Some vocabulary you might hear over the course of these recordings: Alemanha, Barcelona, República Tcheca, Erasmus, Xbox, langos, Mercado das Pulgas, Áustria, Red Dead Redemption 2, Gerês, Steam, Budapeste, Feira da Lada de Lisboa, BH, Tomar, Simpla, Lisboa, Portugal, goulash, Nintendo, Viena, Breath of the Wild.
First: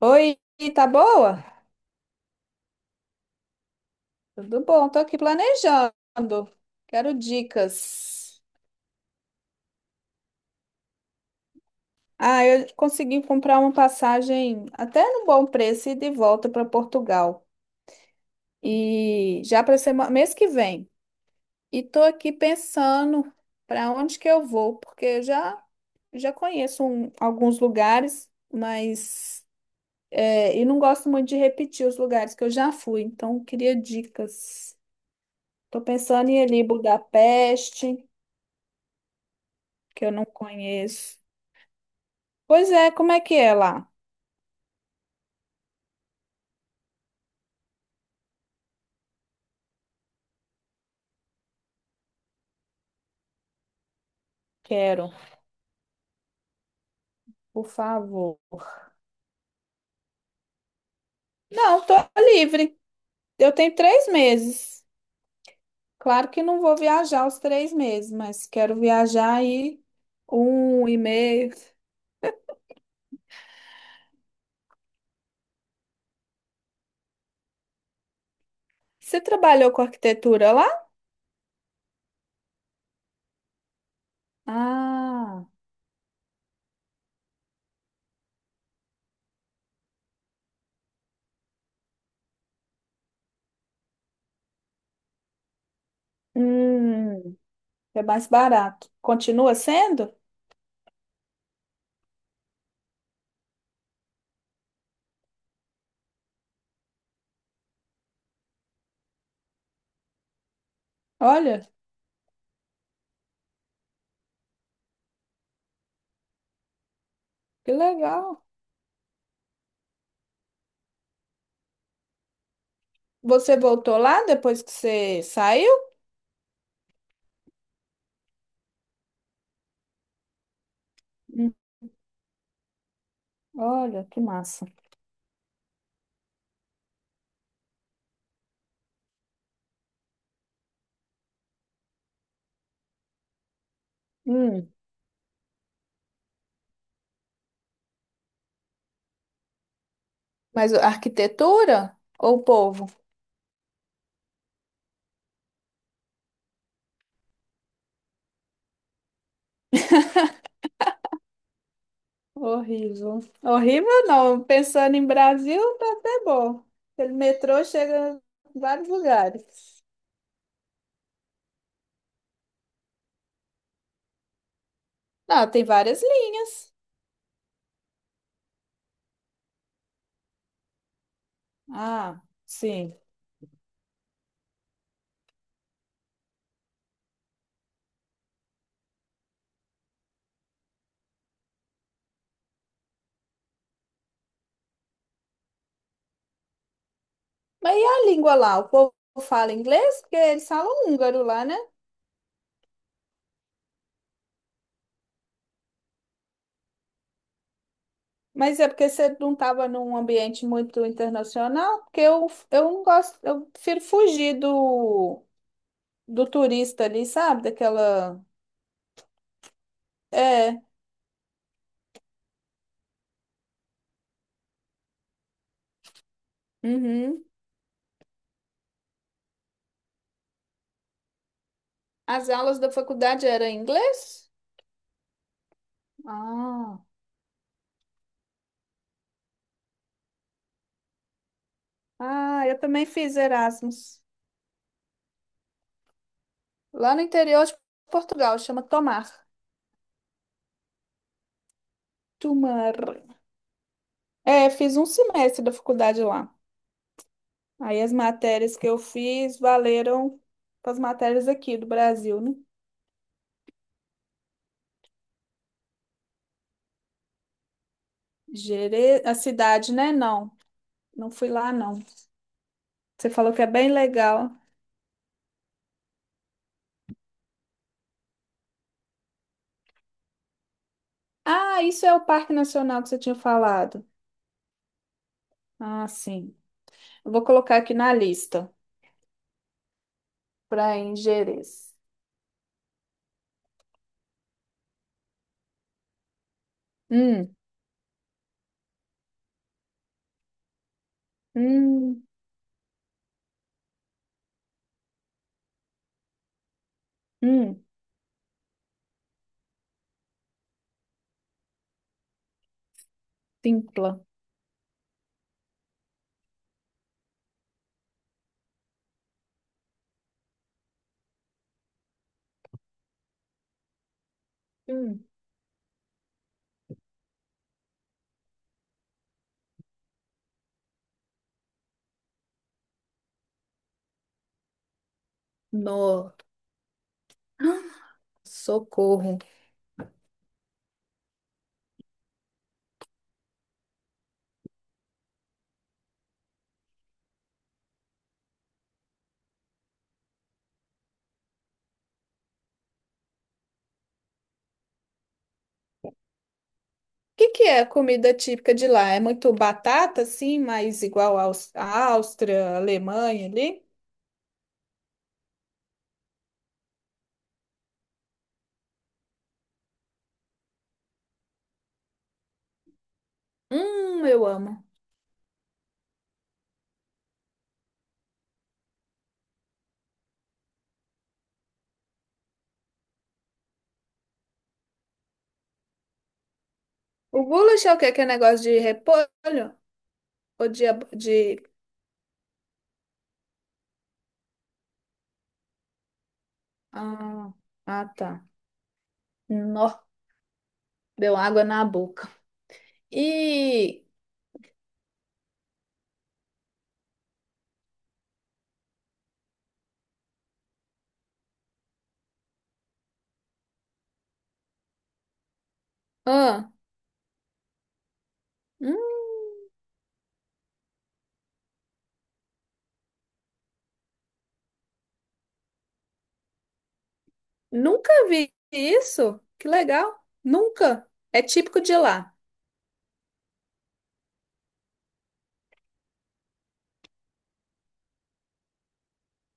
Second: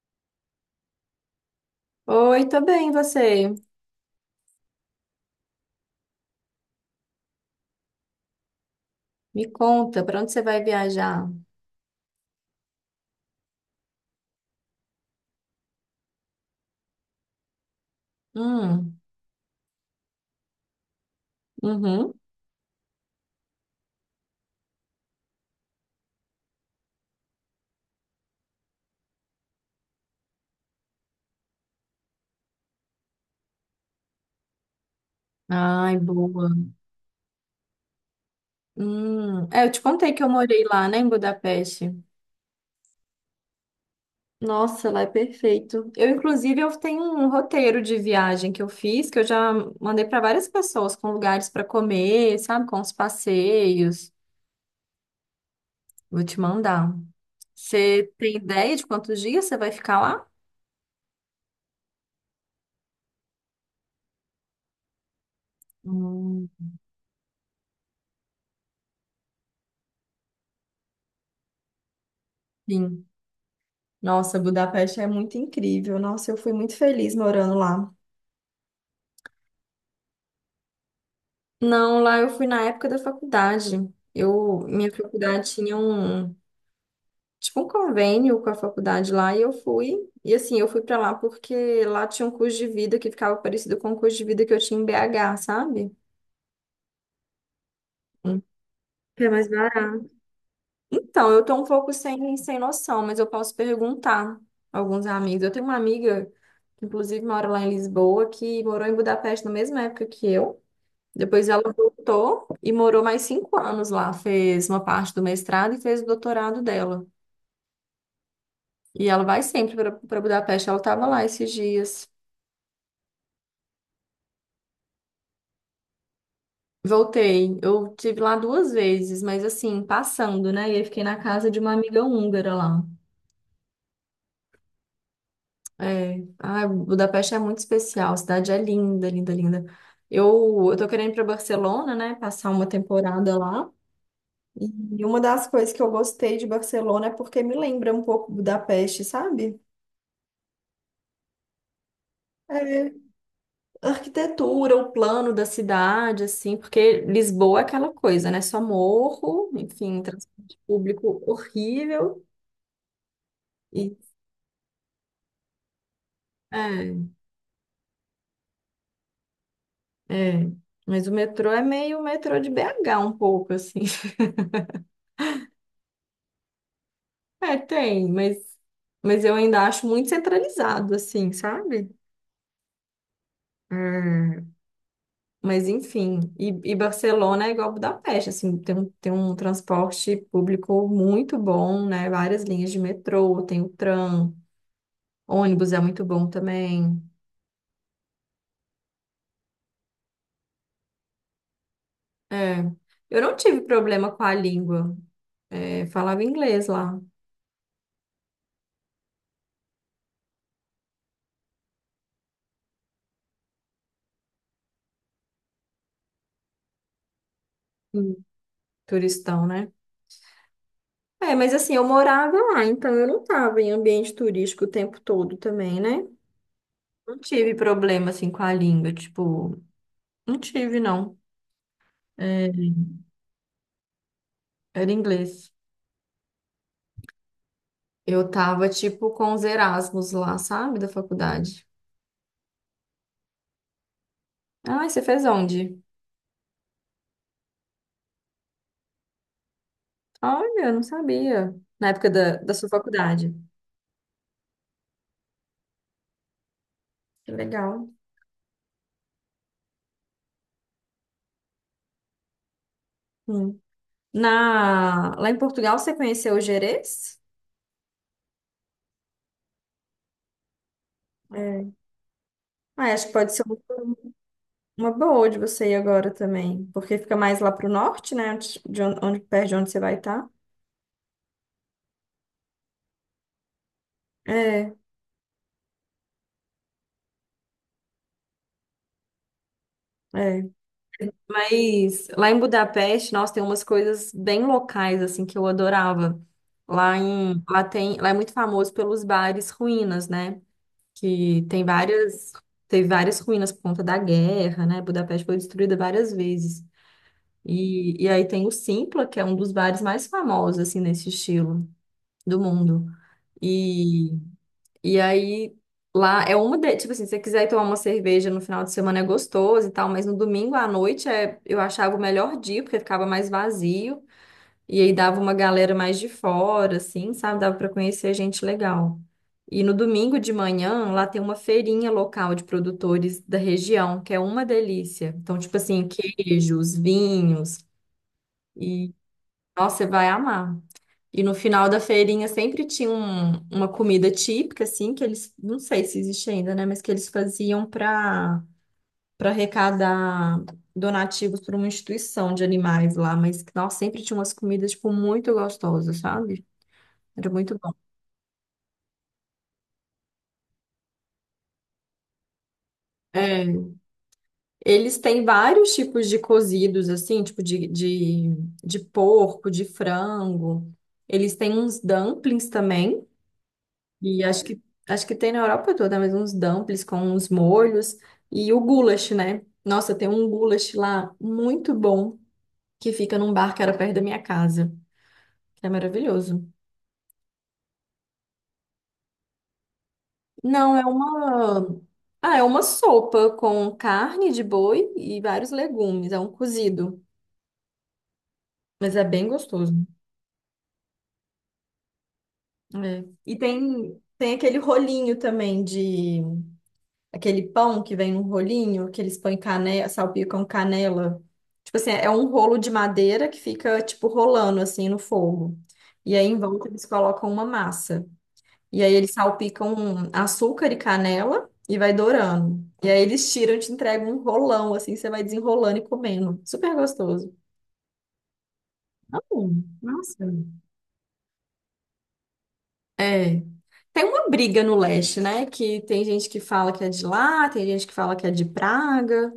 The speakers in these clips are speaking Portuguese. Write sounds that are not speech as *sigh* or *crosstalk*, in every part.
Oi, tá boa? Oi, tô bem, e você? Tudo bom, tô aqui planejando. Quero dicas. Me conta, pra onde você vai viajar? Ah, eu consegui comprar uma passagem até no bom preço e de volta para Portugal. Hum, E já para semana, mês que vem. E tô uhum. aqui pensando para onde que eu vou, porque eu já conheço alguns lugares, mas e não gosto muito de repetir os lugares que eu já fui, então eu queria dicas. Tô Ai, pensando em ir boa. ali em Budapeste Hum. É, eu te que contei eu que não eu morei lá, né, em conheço. Budapeste. Pois é, como é que é lá? Nossa, lá é perfeito. Eu, inclusive, eu tenho um roteiro de viagem que eu fiz, que eu já mandei pra várias pessoas com lugares pra comer, sabe, com os passeios. Quero, Vou te mandar. por Você tem favor. ideia de quantos dias você vai ficar lá? Não, tô livre. Eu tenho 3 meses. Claro que Hum, não vou viajar os 3 meses, mas quero viajar aí um e meio. sim. Nossa, Budapeste é muito incrível. Nossa, eu fui muito feliz morando lá. Você trabalhou com arquitetura lá? Não, lá eu fui na época da faculdade. Eu, minha Ah, faculdade tinha um, tipo um convênio com a faculdade lá e eu fui. E assim, eu fui pra lá porque lá tinha um curso de vida que ficava parecido com o curso de vida que eu tinha em BH, sabe? hum, é mais Hum. barato. Que é mais Continua barato. sendo? Então, eu tô um pouco sem noção, mas eu posso perguntar a alguns amigos. Eu tenho uma amiga que, inclusive, mora lá em Lisboa, que morou em Budapeste na mesma época que eu. Depois ela Olha, voltou e morou mais 5 anos lá. Fez uma parte do mestrado e fez o doutorado dela. que legal. E ela vai sempre para Budapeste. Ela estava lá esses dias. Você voltou lá depois que você saiu? Voltei. Eu tive lá duas vezes, mas assim, passando, né? E aí fiquei na casa Hum, de uma amiga húngara lá. olha, que massa. É. Ai, Budapeste é muito especial. A cidade é linda, linda, linda. Eu tô querendo ir para Barcelona, né? Passar uma temporada lá. Hum. E uma das coisas que eu gostei de Barcelona é porque me lembra um pouco Budapeste, sabe? Mas a arquitetura ou o povo? É, a arquitetura, o plano da cidade, assim, porque Lisboa é aquela coisa, né? Só morro, enfim, transporte público horrível. Horrível. E, Horrível não. Pensando em Brasil, tá até bom. é, Pelo metrô chega em vários lugares. é. Mas o metrô é meio o metrô de BH um pouco, assim. *laughs* Ah, tem várias linhas. É, tem, mas eu ainda acho muito centralizado, assim, sabe? Ah, sim. É, mas enfim, e Barcelona é igual Budapeste, assim, tem um transporte público muito bom, né? Várias linhas de metrô, tem o tram, ônibus é muito bom também. Mas e a língua lá? O povo fala inglês? Porque eles falam húngaro lá, né? É. Eu não tive problema com a língua. É, falava inglês lá. Mas é porque você não estava num ambiente muito internacional, porque eu não gosto, eu prefiro fugir do turista ali, sabe? Daquela. Hum. Turistão, né? É. É, mas assim, eu morava lá, então eu não tava em ambiente turístico o tempo todo também, né? Não Uhum. tive problema, assim, com a língua, tipo, não tive, não. As É, aulas da faculdade eram em inglês? era inglês. Ah, Eu tava, tipo, com os Erasmus lá, sabe, da faculdade. ah, eu também fiz Erasmus. Ah, você fez onde? Lá no interior de Portugal, chama Tomar. Olha, eu não sabia. Na época da sua Tomar. faculdade. É, fiz um semestre da faculdade lá. Que Aí legal. as matérias que eu fiz valeram para as matérias aqui do Brasil, né? Hum. Lá em Portugal, você conheceu o Gerês? Gere... A cidade, né? Não, não fui lá, É. não. Ah, acho Você que pode falou ser que é uma bem legal. uma boa de você ir agora também, porque fica mais lá pro norte, né? Onde, de onde, onde- perto de onde você vai estar. Ah, isso é o Parque Nacional que você tinha falado. É, Ah, sim. Eu vou colocar aqui na lista é. para em Gerês. Mas lá em Budapeste, nossa, tem umas coisas bem locais, assim, que eu adorava. Lá em, lá tem, lá é muito famoso pelos bares ruínas, né? Que tem Hum, várias, teve várias ruínas por conta da guerra, né? Budapeste foi destruída várias vezes. hum. E aí tem o Simpla, que é um dos bares mais famosos, assim, nesse estilo do mundo. Simpla. E, e aí lá é uma de, tipo assim, se você quiser ir tomar uma cerveja no final de semana é gostoso e tal, mas no domingo à noite é, eu achava o melhor dia, porque ficava mais vazio. E aí Hum, dava uma galera mais de fora, assim, sabe? Dava para conhecer gente legal. E no domingo de manhã, lá tem uma feirinha local de produtores da região, que é uma delícia. Então, tipo assim, no, queijos, vinhos. socorro. O Nossa, você vai amar. E no final da feirinha sempre tinha uma comida típica, assim, que eles, não sei se existe ainda, né, mas que eles faziam para arrecadar donativos para uma instituição de animais lá, mas que, nossa, sempre tinha umas comidas, tipo, muito gostosas, sabe? que Era que muito é a bom. comida típica de lá? É muito batata, assim, mas igual à Áustria, Alemanha ali? É. Eles têm vários tipos de cozidos, assim, tipo de porco, de frango. Eles têm uns dumplings também. E Eu acho que, amo. acho que tem na Europa toda, mas uns dumplings com uns molhos e o goulash, né? Nossa, tem um goulash lá muito bom que fica num bar que era perto da minha casa, que é maravilhoso. O goulash é o quê? Que é negócio de repolho? Ou de... Não, é ab- de... uma. Ah, é uma sopa com carne de boi e vários legumes, é um cozido, Ah, ah, tá. mas é bem gostoso. Nó, deu água na boca. É. E E... tem aquele rolinho também de aquele pão que vem num rolinho, que eles põem canela, salpicam canela. Tipo assim, é um rolo de madeira que fica, tipo, rolando assim no fogo. E aí em Ah, volta eles colocam uma massa. E aí hum, eles salpicam um açúcar e canela e vai dourando. E aí eles tiram e te entregam um rolão, assim, você vai desenrolando e comendo. Super gostoso. nunca vi isso. Que legal. Nossa. Nunca. É típico de lá. É. Tem uma briga no leste, né? Que tem gente que fala que é de lá, tem gente que fala que é de Praga.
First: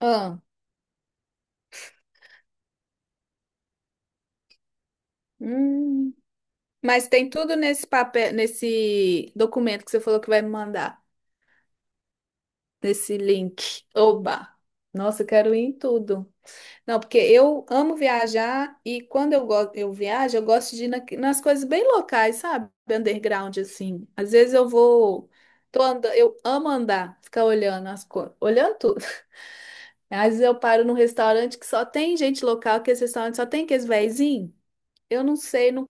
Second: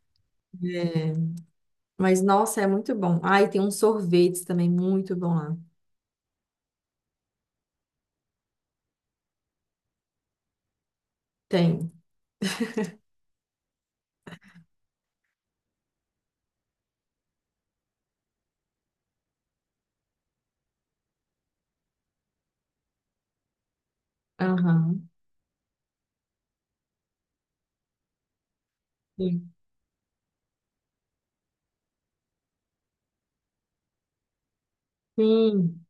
Ah, É. Mas, nossa, é muito bom. Ah, e tem uns sorvetes também muito bom lá. hum. Mas tem tudo nesse papel, nesse documento que você falou que vai me mandar, Tem. nesse link. Oba! Nossa, eu quero ir em tudo. Não, porque eu amo viajar e quando eu viajo, eu gosto de ir nas coisas bem locais, sabe? Underground, assim. Às vezes eu Aham. vou. Tô andando, eu amo andar, ficar olhando as coisas, olhando tudo. *laughs* Sim. Às vezes eu paro num restaurante que só tem gente local, que esse restaurante só tem aqueles vezinhos. Eu não sei, Sim. não,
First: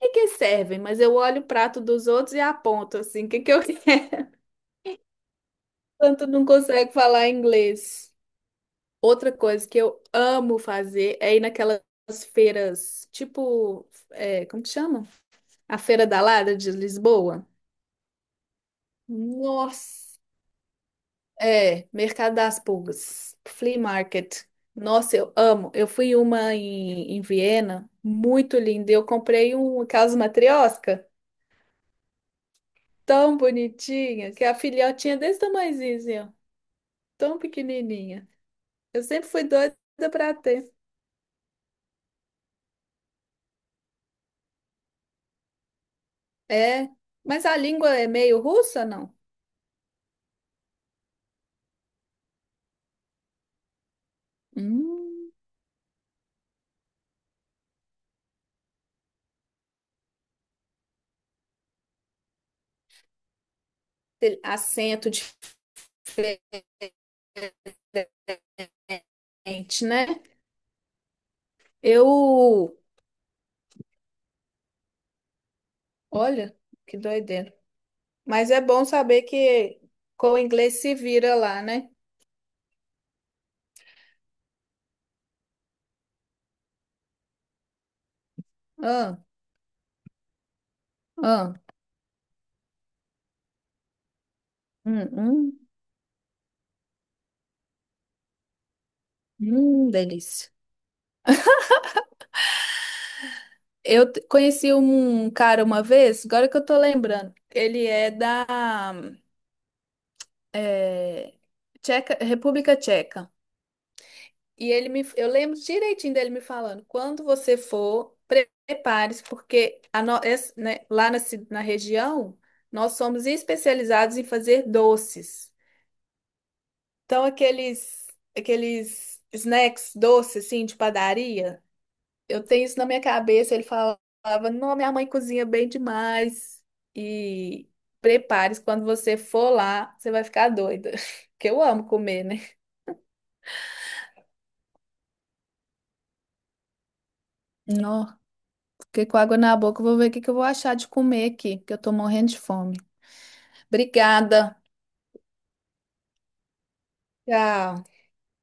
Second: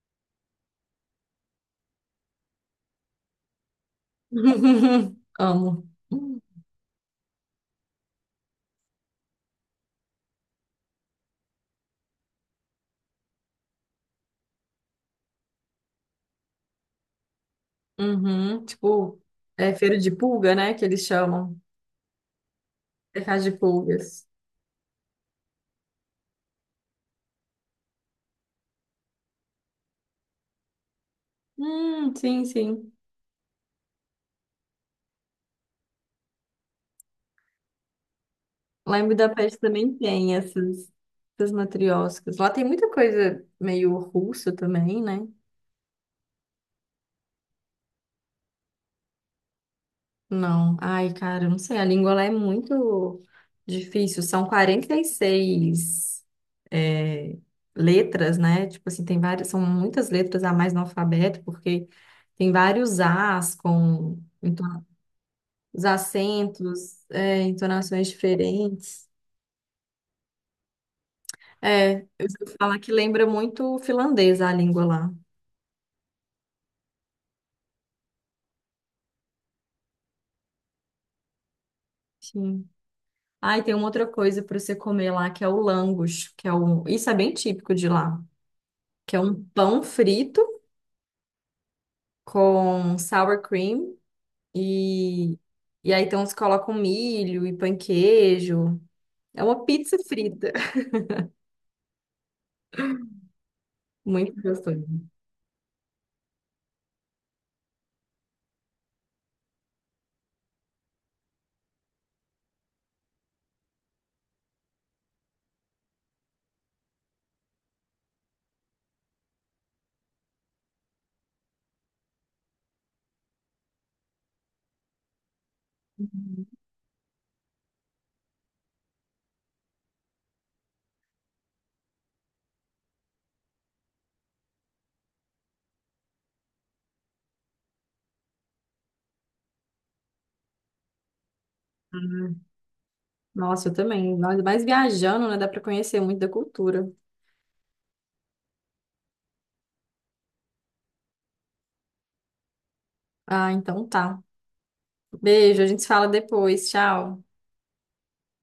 e que servem, mas eu olho o prato dos outros e aponto assim, o que que eu quero? *laughs* *laughs* Amo. Tanto não consegue falar inglês. Outra coisa que eu amo fazer é ir naquelas feiras, tipo, é, como que chama? A Feira da Lada de Lisboa. Uhum. Tipo, é feira de Nossa, pulga, né? Que eles chamam. é, Mercado das Pulgas, Mercado de Flea pulgas. Market. Nossa, eu amo. Eu fui uma em Viena, muito linda. Eu comprei um caso matrioska Sim, sim. tão bonitinha, que a filhotinha é desse tamanhozinho, assim, ó. Tão pequenininha. Lá Eu em sempre fui Budapeste doida também para tem ter. essas matrioscas. Lá tem muita coisa meio russa também, né? É, mas a língua é meio russa, não? Não. Ai, cara, eu não sei. A língua lá é muito difícil. São Hum, 46 é, letras, né? Tipo assim, tem várias, são muitas letras a mais no alfabeto, porque tem vários As com tem acento os acentos, entonações diferentes. diferente, né? É, eu vou Eu, falar que lembra muito o finlandês a língua lá. olha, que doideira. Mas é bom saber que com o inglês se vira lá, né? Sim. Ah, e tem uma outra coisa para você comer lá, que é o langos, que é isso é bem típico de lá, que Ah, é um pão frito ah, com sour cream hum, e, hum, e aí então se coloca um milho e pão queijo. É uma pizza delícia. frita. *laughs* Eu t- Muito conheci gostoso. um cara uma vez, agora que eu tô lembrando. Ele é da é, Tcheca, República Tcheca. E eu lembro direitinho dele me falando, quando você for, prepare-se, porque a no- es- né, lá na, ci- na região, nós somos especializados em fazer doces. Então, aqueles snacks doces, assim, de padaria, eu tenho isso na minha cabeça. Ele falava, não, minha mãe cozinha bem demais. E prepare-se, quando você for lá, você vai ficar doida. *laughs* Porque eu amo comer, Hum. né? Nossa, eu também. Nós mais viajando, né? Dá pra conhecer muito da cultura. Nó. Fiquei com água na boca. Vou ver o que que eu vou achar de comer aqui, que eu tô morrendo de fome. Ah, então tá. Obrigada. Beijo, a gente se fala depois. Tchau. Tchau.